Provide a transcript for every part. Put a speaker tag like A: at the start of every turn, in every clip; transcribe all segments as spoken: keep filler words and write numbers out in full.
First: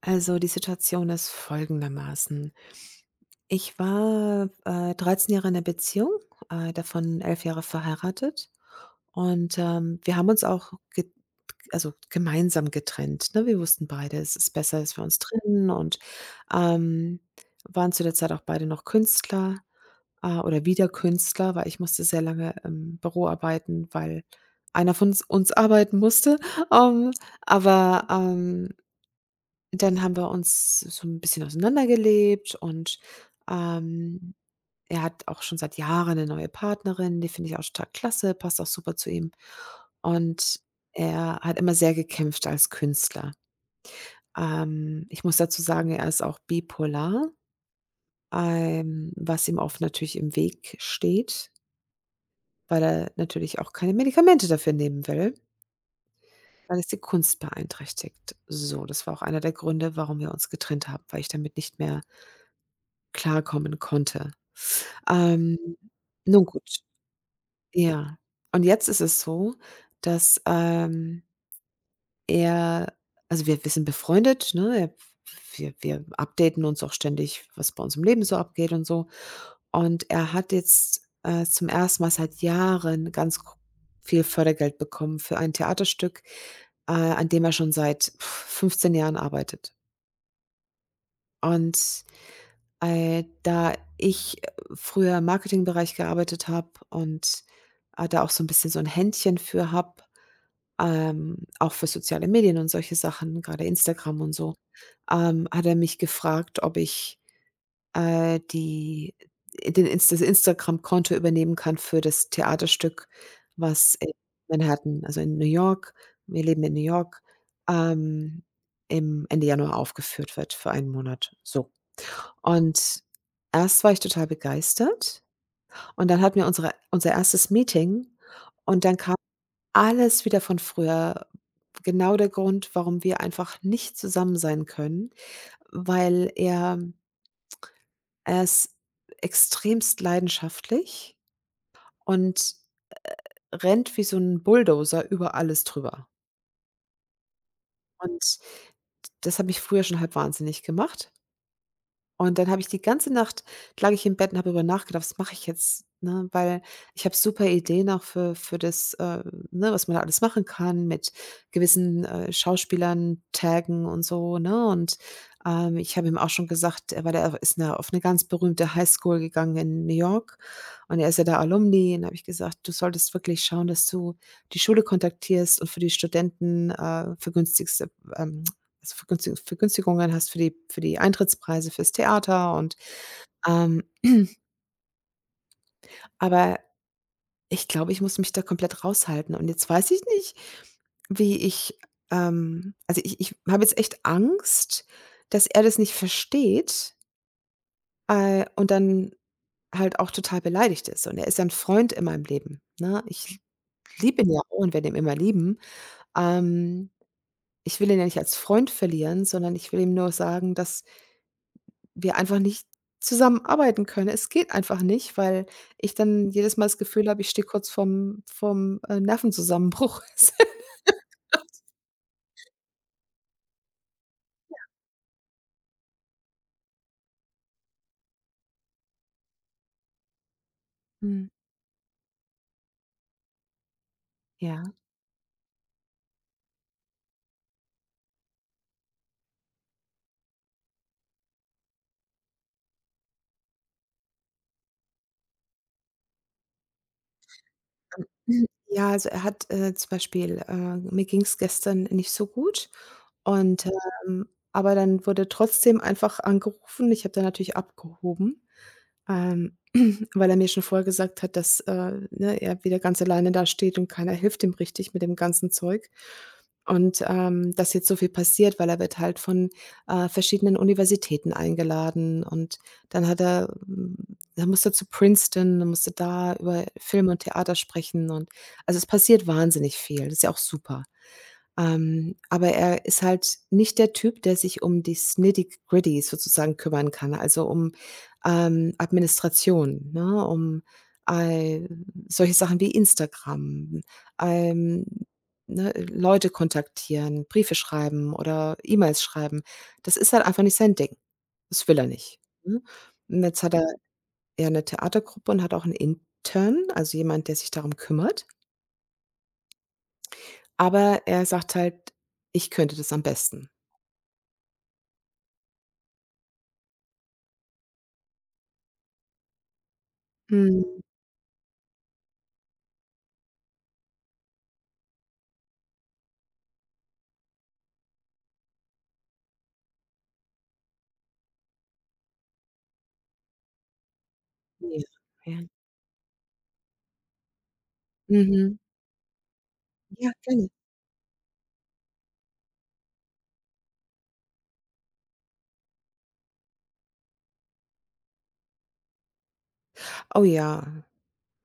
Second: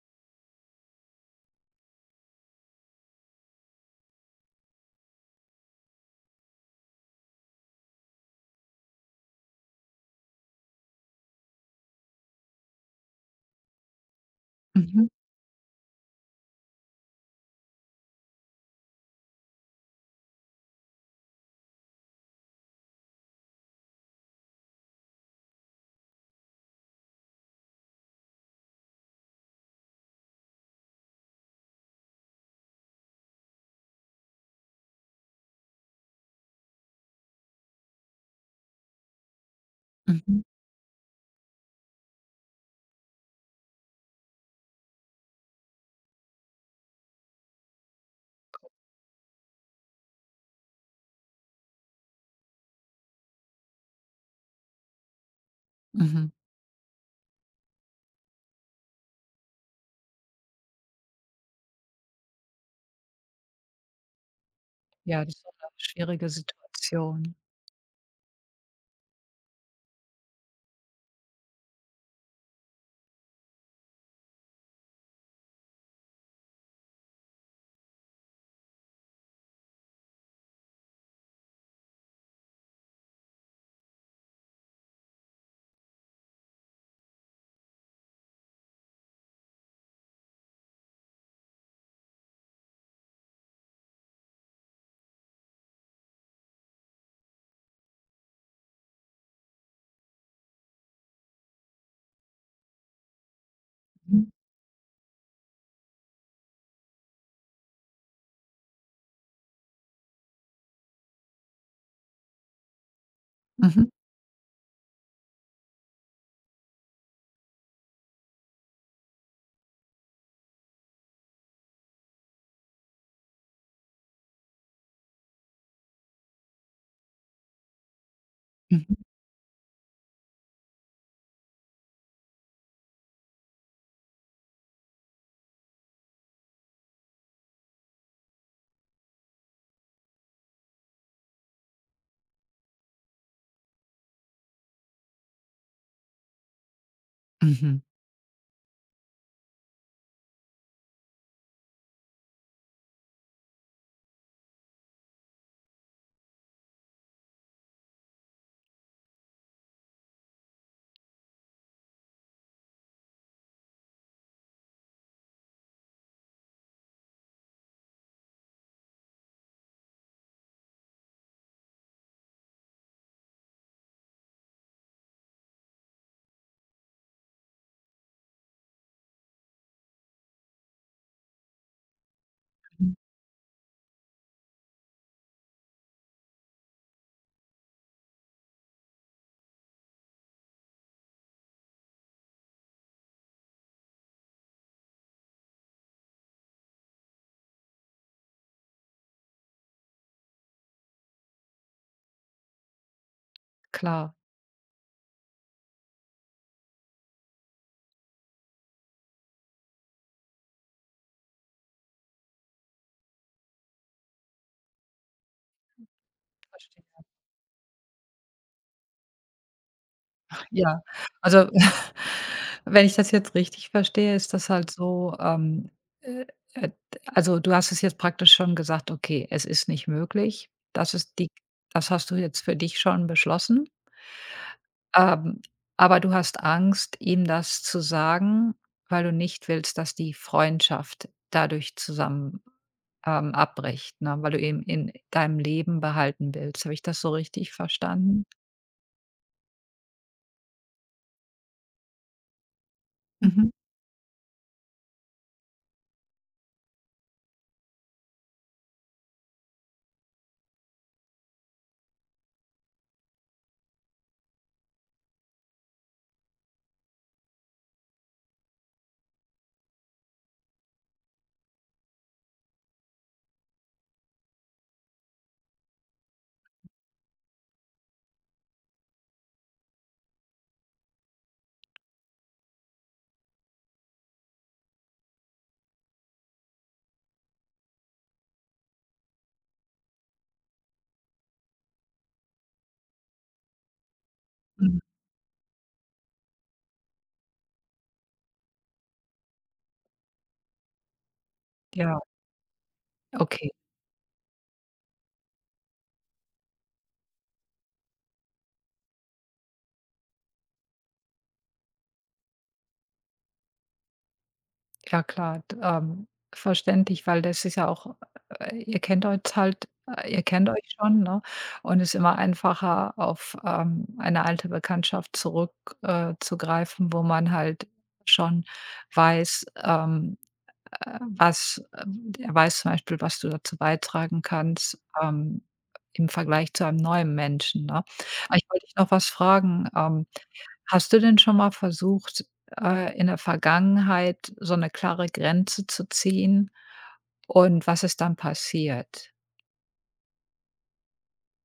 A: Also die Situation ist folgendermaßen. Ich war, äh, dreizehn Jahre in 'ner Beziehung, äh, davon elf Jahre verheiratet und, ähm, wir haben uns auch ge also gemeinsam getrennt, ne? Wir wussten beide, es ist besser, dass wir
B: Mhm,
A: uns trennen und, ähm, waren zu der Zeit auch beide noch Künstler, äh, oder wieder Künstler, weil ich musste sehr lange im Büro arbeiten, weil einer von uns uns arbeiten musste. Ähm, aber, ähm dann haben wir uns so ein bisschen auseinandergelebt und, ähm, er hat auch schon seit Jahren eine neue Partnerin, die finde ich auch total klasse, passt auch super zu ihm.
B: mhm,
A: Und er hat immer sehr gekämpft als Künstler. Ähm, ich muss dazu sagen, er ist auch bipolar, ähm, was ihm oft natürlich im Weg steht, weil er natürlich auch keine Medikamente dafür nehmen will,
B: mhm.
A: weil es die Kunst beeinträchtigt. So, das war auch einer der Gründe, warum wir uns getrennt haben, weil ich damit nicht mehr klarkommen konnte.
B: Ja, das ist
A: Ähm,
B: auch 'ne schwierige
A: Nun gut,
B: Situation.
A: ja. Und jetzt ist es so, dass, ähm, er also wir wir sind befreundet, ne? Er wir wir updaten uns auch ständig, was bei uns im Leben so abgeht und so. Und er hat jetzt, äh, zum ersten Mal seit Jahren ganz gro viel Fördergeld bekommen für ein Theaterstück, äh, an dem er schon seit fünfzehn Jahren arbeitet. Und Äh, da ich äh, früher im Marketingbereich gearbeitet habe und, äh, da auch so ein bisschen so ein Händchen für habe, ähm, auch für soziale Medien und solche Sachen, gerade Instagram
B: Mhm,
A: und so, ähm, hat er mich gefragt, ob ich, äh, die den Ins das Instagram-Konto übernehmen kann für das Theaterstück,
B: mhm,
A: was in Manhattan also in New York, wir leben in New York, ähm, im Ende Januar aufgeführt wird für einen Monat, so. Und erst war ich total begeistert und dann hatten wir unsere unser erstes Meeting und
B: mhm,
A: dann kam alles wieder von früher. Genau der Grund, warum wir einfach nicht zusammen sein können, weil er er ist extremst leidenschaftlich und rennt wie so ein Bulldozer über alles drüber.
B: mhm,
A: Und das hat mich früher schon halb wahnsinnig gemacht. Und dann habe ich die ganze Nacht lag ich im Bett und habe darüber nachgedacht: „Was mache ich jetzt?“, ne? Weil ich habe super Ideen auch für für das, äh ne, was man da alles machen kann mit gewissen, äh, Schauspielern taggen und so, ne? Und, ähm, ich habe ihm auch schon gesagt, äh, weil er ist 'ne auf eine ganz berühmte Highschool gegangen in New York und er ist ja da Alumni. Und habe ich gesagt: „Du solltest wirklich schauen, dass du die Schule kontaktierst und für die Studenten, äh, vergünstigste, ähm, also, Vergünstigu Vergünstigungen hast für die für die Eintrittspreise fürs Theater und,
B: mhm.
A: ähm aber ich glaube, ich muss mich da komplett raushalten und jetzt weiß ich nicht, wie ich, ähm also, ich ich habe jetzt echt Angst, dass er das nicht versteht, äh, und dann halt auch total beleidigt ist, und er ist ja ein Freund in meinem Leben, ne? Ich
B: Klar,
A: liebe ihn ja auch und werde ihn immer lieben. Ähm, Ich will ihn ja nicht als Freund verlieren, sondern ich will ihm nur sagen, dass wir einfach nicht zusammenarbeiten können. Es geht einfach nicht, weil ich dann jedes Mal das
B: verstehe.
A: Gefühl habe, ich stehe kurz vorm vorm, äh, Nervenzusammenbruch.
B: Ja, also, wenn ich das jetzt richtig verstehe, ist das halt so, ähm, äh, äh, also, du hast es jetzt praktisch schon gesagt: „Okay, es ist nicht möglich.“ Das ist
A: Mhm.
B: die Das hast du jetzt für dich schon beschlossen.
A: Ja.
B: Ähm, aber du hast Angst, ihm das zu sagen, weil du nicht willst, dass die Freundschaft dadurch zusammen Ähm, abbricht, ne, weil du eben in deinem Leben behalten willst. Habe ich das so richtig verstanden?
A: Mhm. Ja, also er hat, äh, zum Beispiel, äh mir ging es gestern nicht so gut
B: Mhm,
A: und, ähm aber dann wurde trotzdem einfach angerufen. Ich habe dann natürlich abgehoben. Ähm, weil er mir schon vorher gesagt hat, dass, äh, ne, er wieder ganz alleine da steht und keiner hilft ihm richtig mit dem ganzen Zeug. Und, ähm, dass jetzt so viel passiert, weil er wird halt von, äh, verschiedenen Universitäten eingeladen und dann hat er hm, dann musste er zu Princeton, dann musste da über Film und Theater sprechen und also, es passiert wahnsinnig viel. Das ist ja auch super. Ähm, aber er ist halt nicht der Typ, der sich um die Nitty-Gritty sozusagen kümmern kann, also um, ähm, Administration, ne, um, äh, solche Sachen wie Instagram,
B: mhm.
A: ähm, ne, Leute kontaktieren, Briefe schreiben oder E-Mails schreiben. Das ist halt einfach nicht sein Ding. Das will er
B: Ja,
A: nicht, ne? Und jetzt
B: okay.
A: hat er ja eine Theatergruppe und hat auch einen Intern, also jemand, der sich darum kümmert. Aber er sagt halt: „Ich könnte das am besten.“
B: Ja klar, d ähm, verständlich, weil das ist ja auch äh, ihr kennt euch halt äh, ihr kennt euch
A: Mhm.
B: schon, ne? Und es ist immer einfacher, auf, ähm, eine alte Bekanntschaft zurückzugreifen, äh, zu greifen, wo man halt schon weiß, ähm äh, was ähm, der weiß zum Beispiel, was du dazu beitragen
A: Ja,
B: kannst,
A: ja.
B: ähm, im Vergleich zu einem neuen Menschen, ne? Aber ich
A: Mhm.
B: wollte dich noch was fragen. Ähm,
A: Ja, gerne.
B: hast du denn schon mal versucht, äh, in der Vergangenheit so eine klare Grenze zu ziehen? Und was ist dann passiert?
A: Oh ja,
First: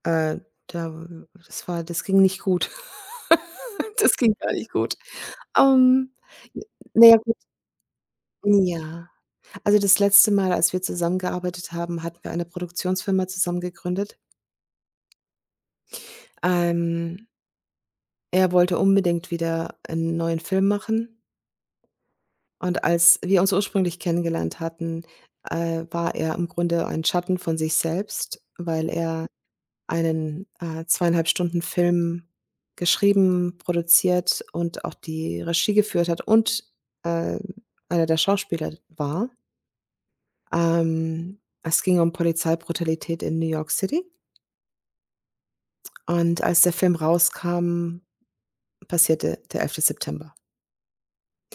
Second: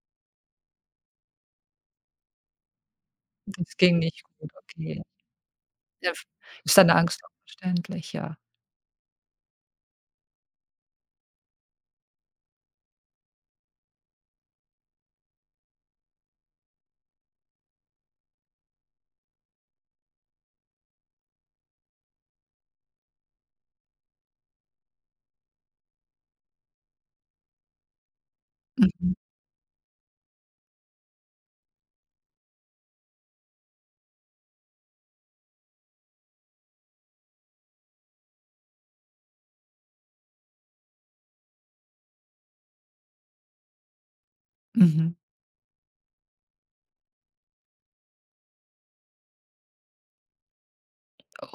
A: äh, da w das war, das ging nicht gut.
B: Es ging
A: Das
B: nicht
A: ging
B: gut,
A: gar nicht gut.
B: okay. Ja,
A: Ähm,
B: f Ist deine
A: n ja,
B: Angst auch
A: gut,
B: verständlich, ja.
A: ja. Also, das letzte Mal, als wir zusammengearbeitet haben, hatten wir eine Produktionsfirma zusammen gegründet. Ähm, Er wollte unbedingt wieder einen neuen Film machen, und als wir uns ursprünglich kennengelernt hatten, äh, war er im Grunde ein Schatten von sich selbst, weil
B: Mhm,
A: er einen, äh, zwei Komma fünf Stunden Film geschrieben, produziert und auch die Regie geführt hat und, äh, einer der Schauspieler war. Ähm, es ging um Polizeibrutalität in New York City
B: mhm.
A: und als der Film rauskam, passierte der elfte September.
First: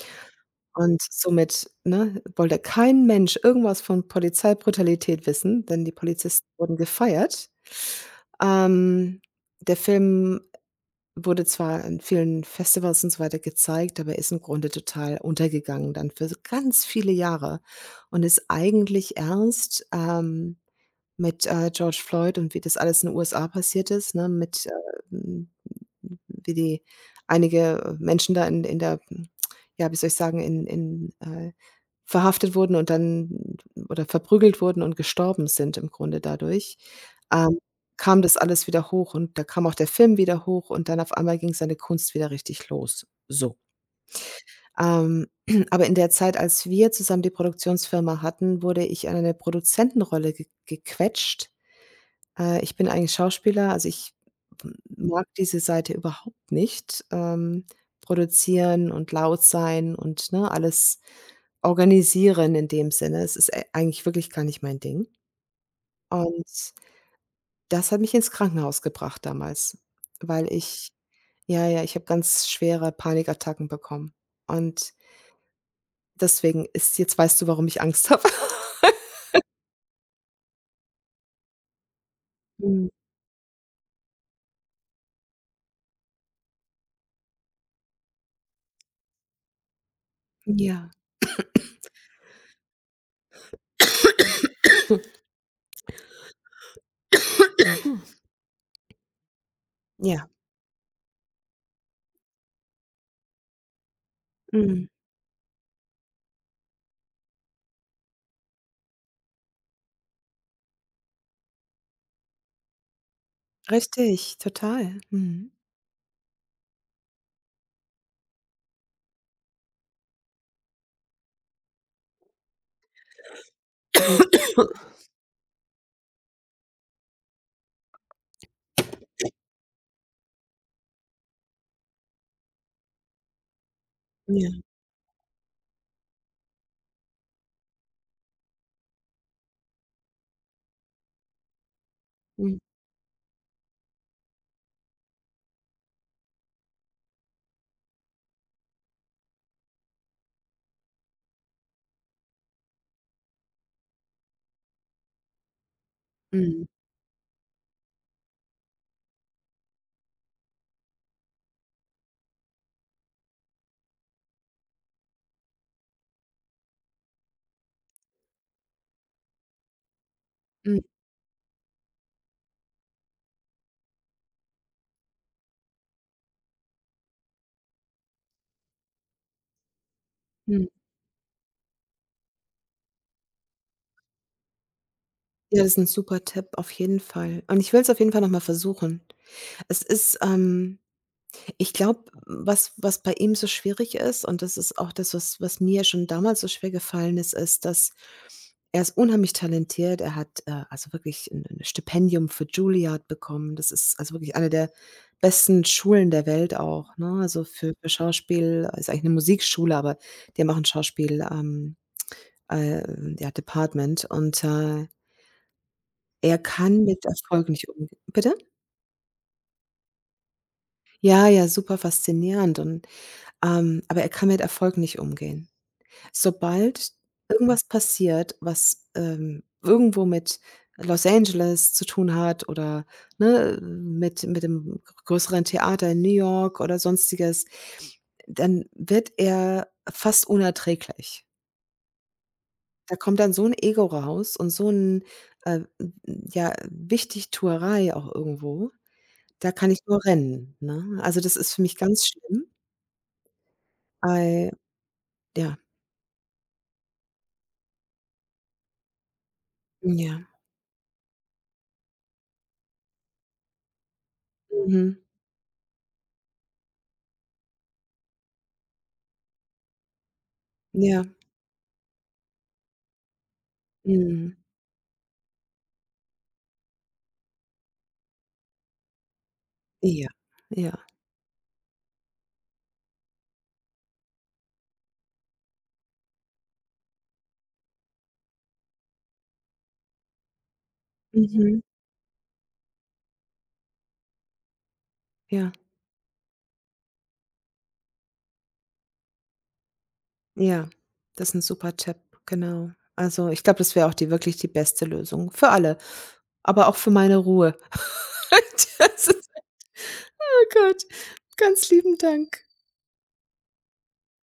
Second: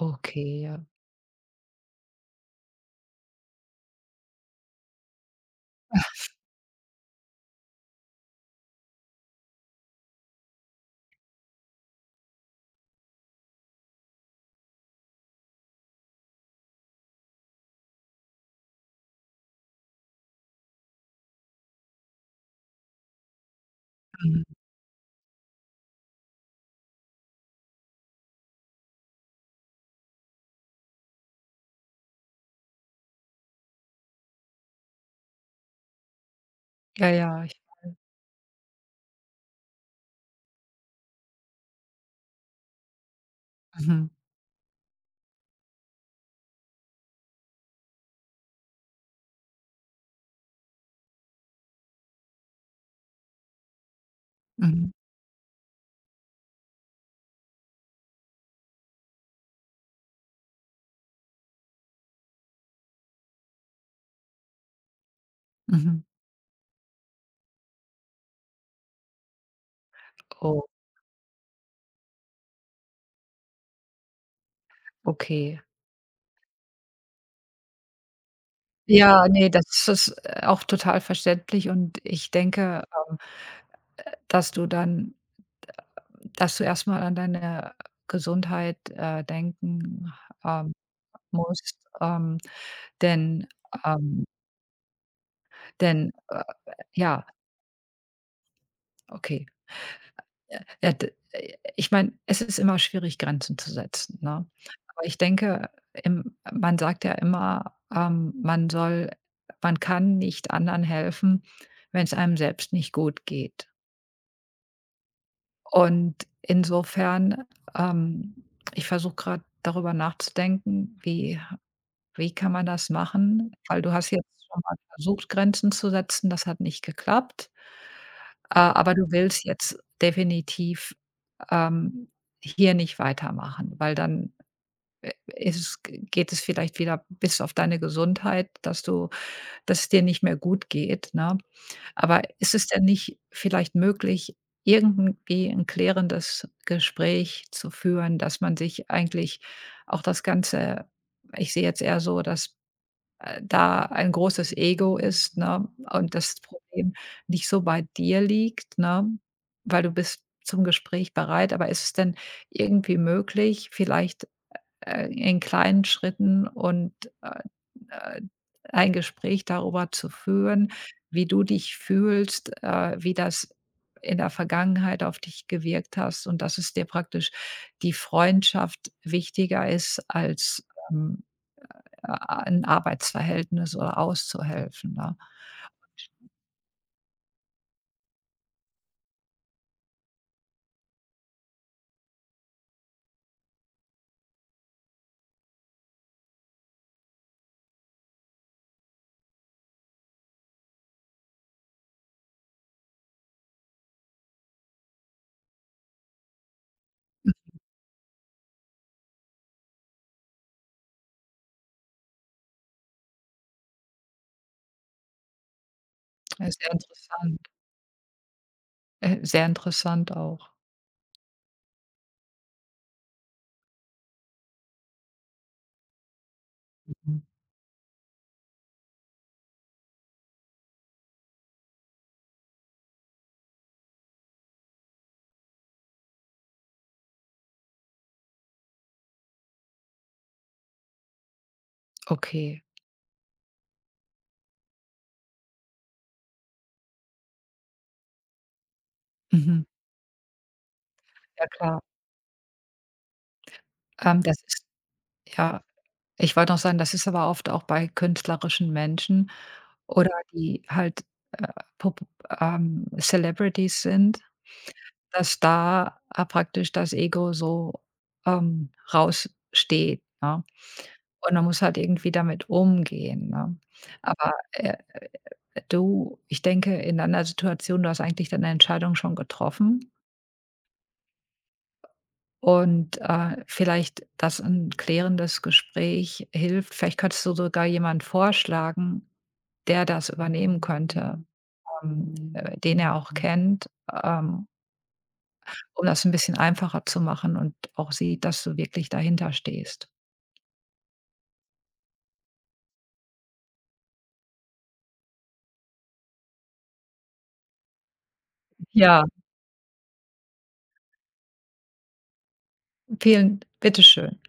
B: Okay, ja.
A: Und somit, ne, wollte kein Mensch irgendwas von Polizeibrutalität wissen, denn die Polizisten wurden gefeiert. Ähm, Der Film wurde zwar in vielen Festivals und so weiter gezeigt, aber ist im Grunde total untergegangen dann für so ganz viele Jahre und ist eigentlich erst, ähm, mit, äh, George Floyd und wie das alles in den U S A passiert ist, ne,
B: Mhm.
A: mit, äh, hm wie die einige, äh, Menschen da in in der ja, wie soll ich sagen, in in äh, verhaftet wurden und dann oder verprügelt wurden und gestorben sind im Grunde dadurch,
B: Ja, ja, ich
A: ähm, kam das alles wieder hoch und da kam auch der Film wieder hoch und dann auf einmal ging seine Kunst wieder richtig los, so.
B: mhm,
A: Ähm, aber in der Zeit, als wir zusammen die Produktionsfirma hatten, wurde ich an eine Produzentenrolle ge gequetscht, äh, ich bin eigentlich Schauspieler, also ich m
B: mhm,
A: mag diese Seite überhaupt nicht, ähm, produzieren und laut sein und, ne, alles organisieren in dem Sinne. Es ist ei eigentlich wirklich gar nicht mein Ding.
B: mhm.
A: Und das hat mich ins Krankenhaus gebracht damals, weil
B: Oh,
A: ich ja, ja, ich habe ganz schwere Panikattacken bekommen. Und
B: okay.
A: deswegen ist jetzt, weißt du, warum ich Angst habe.
B: Ja, ne, das ist äh, auch total verständlich und ich denke,
A: Mhm.
B: dass du dann dass du erst mal an deine Gesundheit, äh, denken, ähm,
A: Ja.
B: musst, ähm, denn ähm, denn, äh, ja,
A: Mhm.
B: okay.
A: Ja,
B: Ja, d äh, ich meine, es ist immer schwierig, Grenzen zu setzen, ne?
A: mhm.
B: Aber ich denke, im man sagt ja immer, ähm, man soll man kann nicht anderen helfen, wenn's einem selbst nicht gut geht.
A: Richtig, total. Mhm.
B: Und insofern, ähm ich versuche gerade darüber nachzudenken, wie wie kann man das machen? Weil du hast jetzt schon mal versucht, Grenzen zu setzen, das hat nicht geklappt. Äh, aber du willst jetzt definitiv, ähm, hier nicht weitermachen, weil dann,
A: Ja.
B: äh, ist es geht es vielleicht wieder bis auf deine Gesundheit, dass du dass es dir nicht mehr gut geht, ne? Aber ist
A: Mhm,
B: es denn nicht vielleicht möglich, irgendwie ein klärendes Gespräch zu führen, dass man sich eigentlich auch das Ganze ich sehe jetzt eher so, dass, äh, da ein großes Ego ist, ne, und das
A: mhm,
B: Problem nicht so bei dir liegt, ne, weil du bist zum Gespräch bereit. Aber ist es denn irgendwie möglich, vielleicht, äh, in kleinen Schritten und, äh äh, ein Gespräch darüber zu führen,
A: mhm,
B: wie du dich fühlst, äh, wie das in der Vergangenheit auf dich gewirkt hast und dass es dir praktisch die Freundschaft wichtiger ist als,
A: mhm.
B: ähm, äh, ein Arbeitsverhältnis oder auszuhelfen, ne?
A: Ja, das ist 'n super Tipp, auf jeden Fall. Und ich will's auf jeden Fall noch mal versuchen. Es ist, ähm ich glaube, was was bei ihm so schwierig ist und das ist auch das, was was mir schon damals so schwer gefallen ist, ist, dass er ist unheimlich talentiert. Er hat, äh, also wirklich 'n 'n Stipendium für Juilliard bekommen. Das ist also wirklich eine der besten Schulen der Welt auch, ne? Also für für Schauspiel ist eigentlich 'ne Musikschule, aber die haben auch 'n Schauspiel, ähm, äh, ja, Department und, äh er
B: Ja, sehr
A: kann mit
B: interessant,
A: Erfolg nicht umgehen, bitte?
B: äh, sehr interessant auch.
A: Ja, ja, super faszinierend und, ähm aber er kann mit Erfolg nicht umgehen. Sobald
B: Mhm.
A: irgendwas passiert, was, ähm, irgendwo mit Los Angeles zu tun hat oder, ne, mit mit dem größeren Theater in New York oder Sonstiges, dann wird er fast unerträglich.
B: Okay.
A: Da kommt dann so ein Ego raus und so ein äh, ja, Wichtigtuerei auch irgendwo. Da
B: Mhm.
A: kann ich nur rennen, ne? Also, das
B: Ja
A: ist für mich
B: klar.
A: ganz schlimm,
B: Ähm, das
A: ei
B: ist
A: ja,
B: ja. Ich wollte noch sagen, das ist aber oft auch bei künstlerischen Menschen oder
A: ja,
B: die halt, äh, pop ähm, Celebrities sind,
A: mhm,
B: dass da, äh, praktisch das Ego so, ähm, raussteht, ne?
A: ja,
B: Und man muss halt irgendwie damit umgehen, ne? Aber,
A: mhm,
B: äh, du ich denke, in deiner Situation, du hast eigentlich deine Entscheidung schon getroffen
A: ja, ja,
B: und, äh, vielleicht, dass 'n klärendes Gespräch hilft. Vielleicht könntest du sogar jemanden vorschlagen, der das übernehmen könnte,
A: mhm,
B: ähm, äh, den er auch kennt, ähm,
A: ja,
B: um das ein bisschen einfacher zu machen und auch sieht, dass du wirklich dahinter stehst.
A: ja. Das ist 'n super Tipp, genau. Also, ich glaube, das wäre auch die wirklich die beste Lösung für alle, aber auch für meine Ruhe.
B: Ja,
A: Das ist echt, oh Gott, ganz lieben Dank.
B: vielen bitteschön.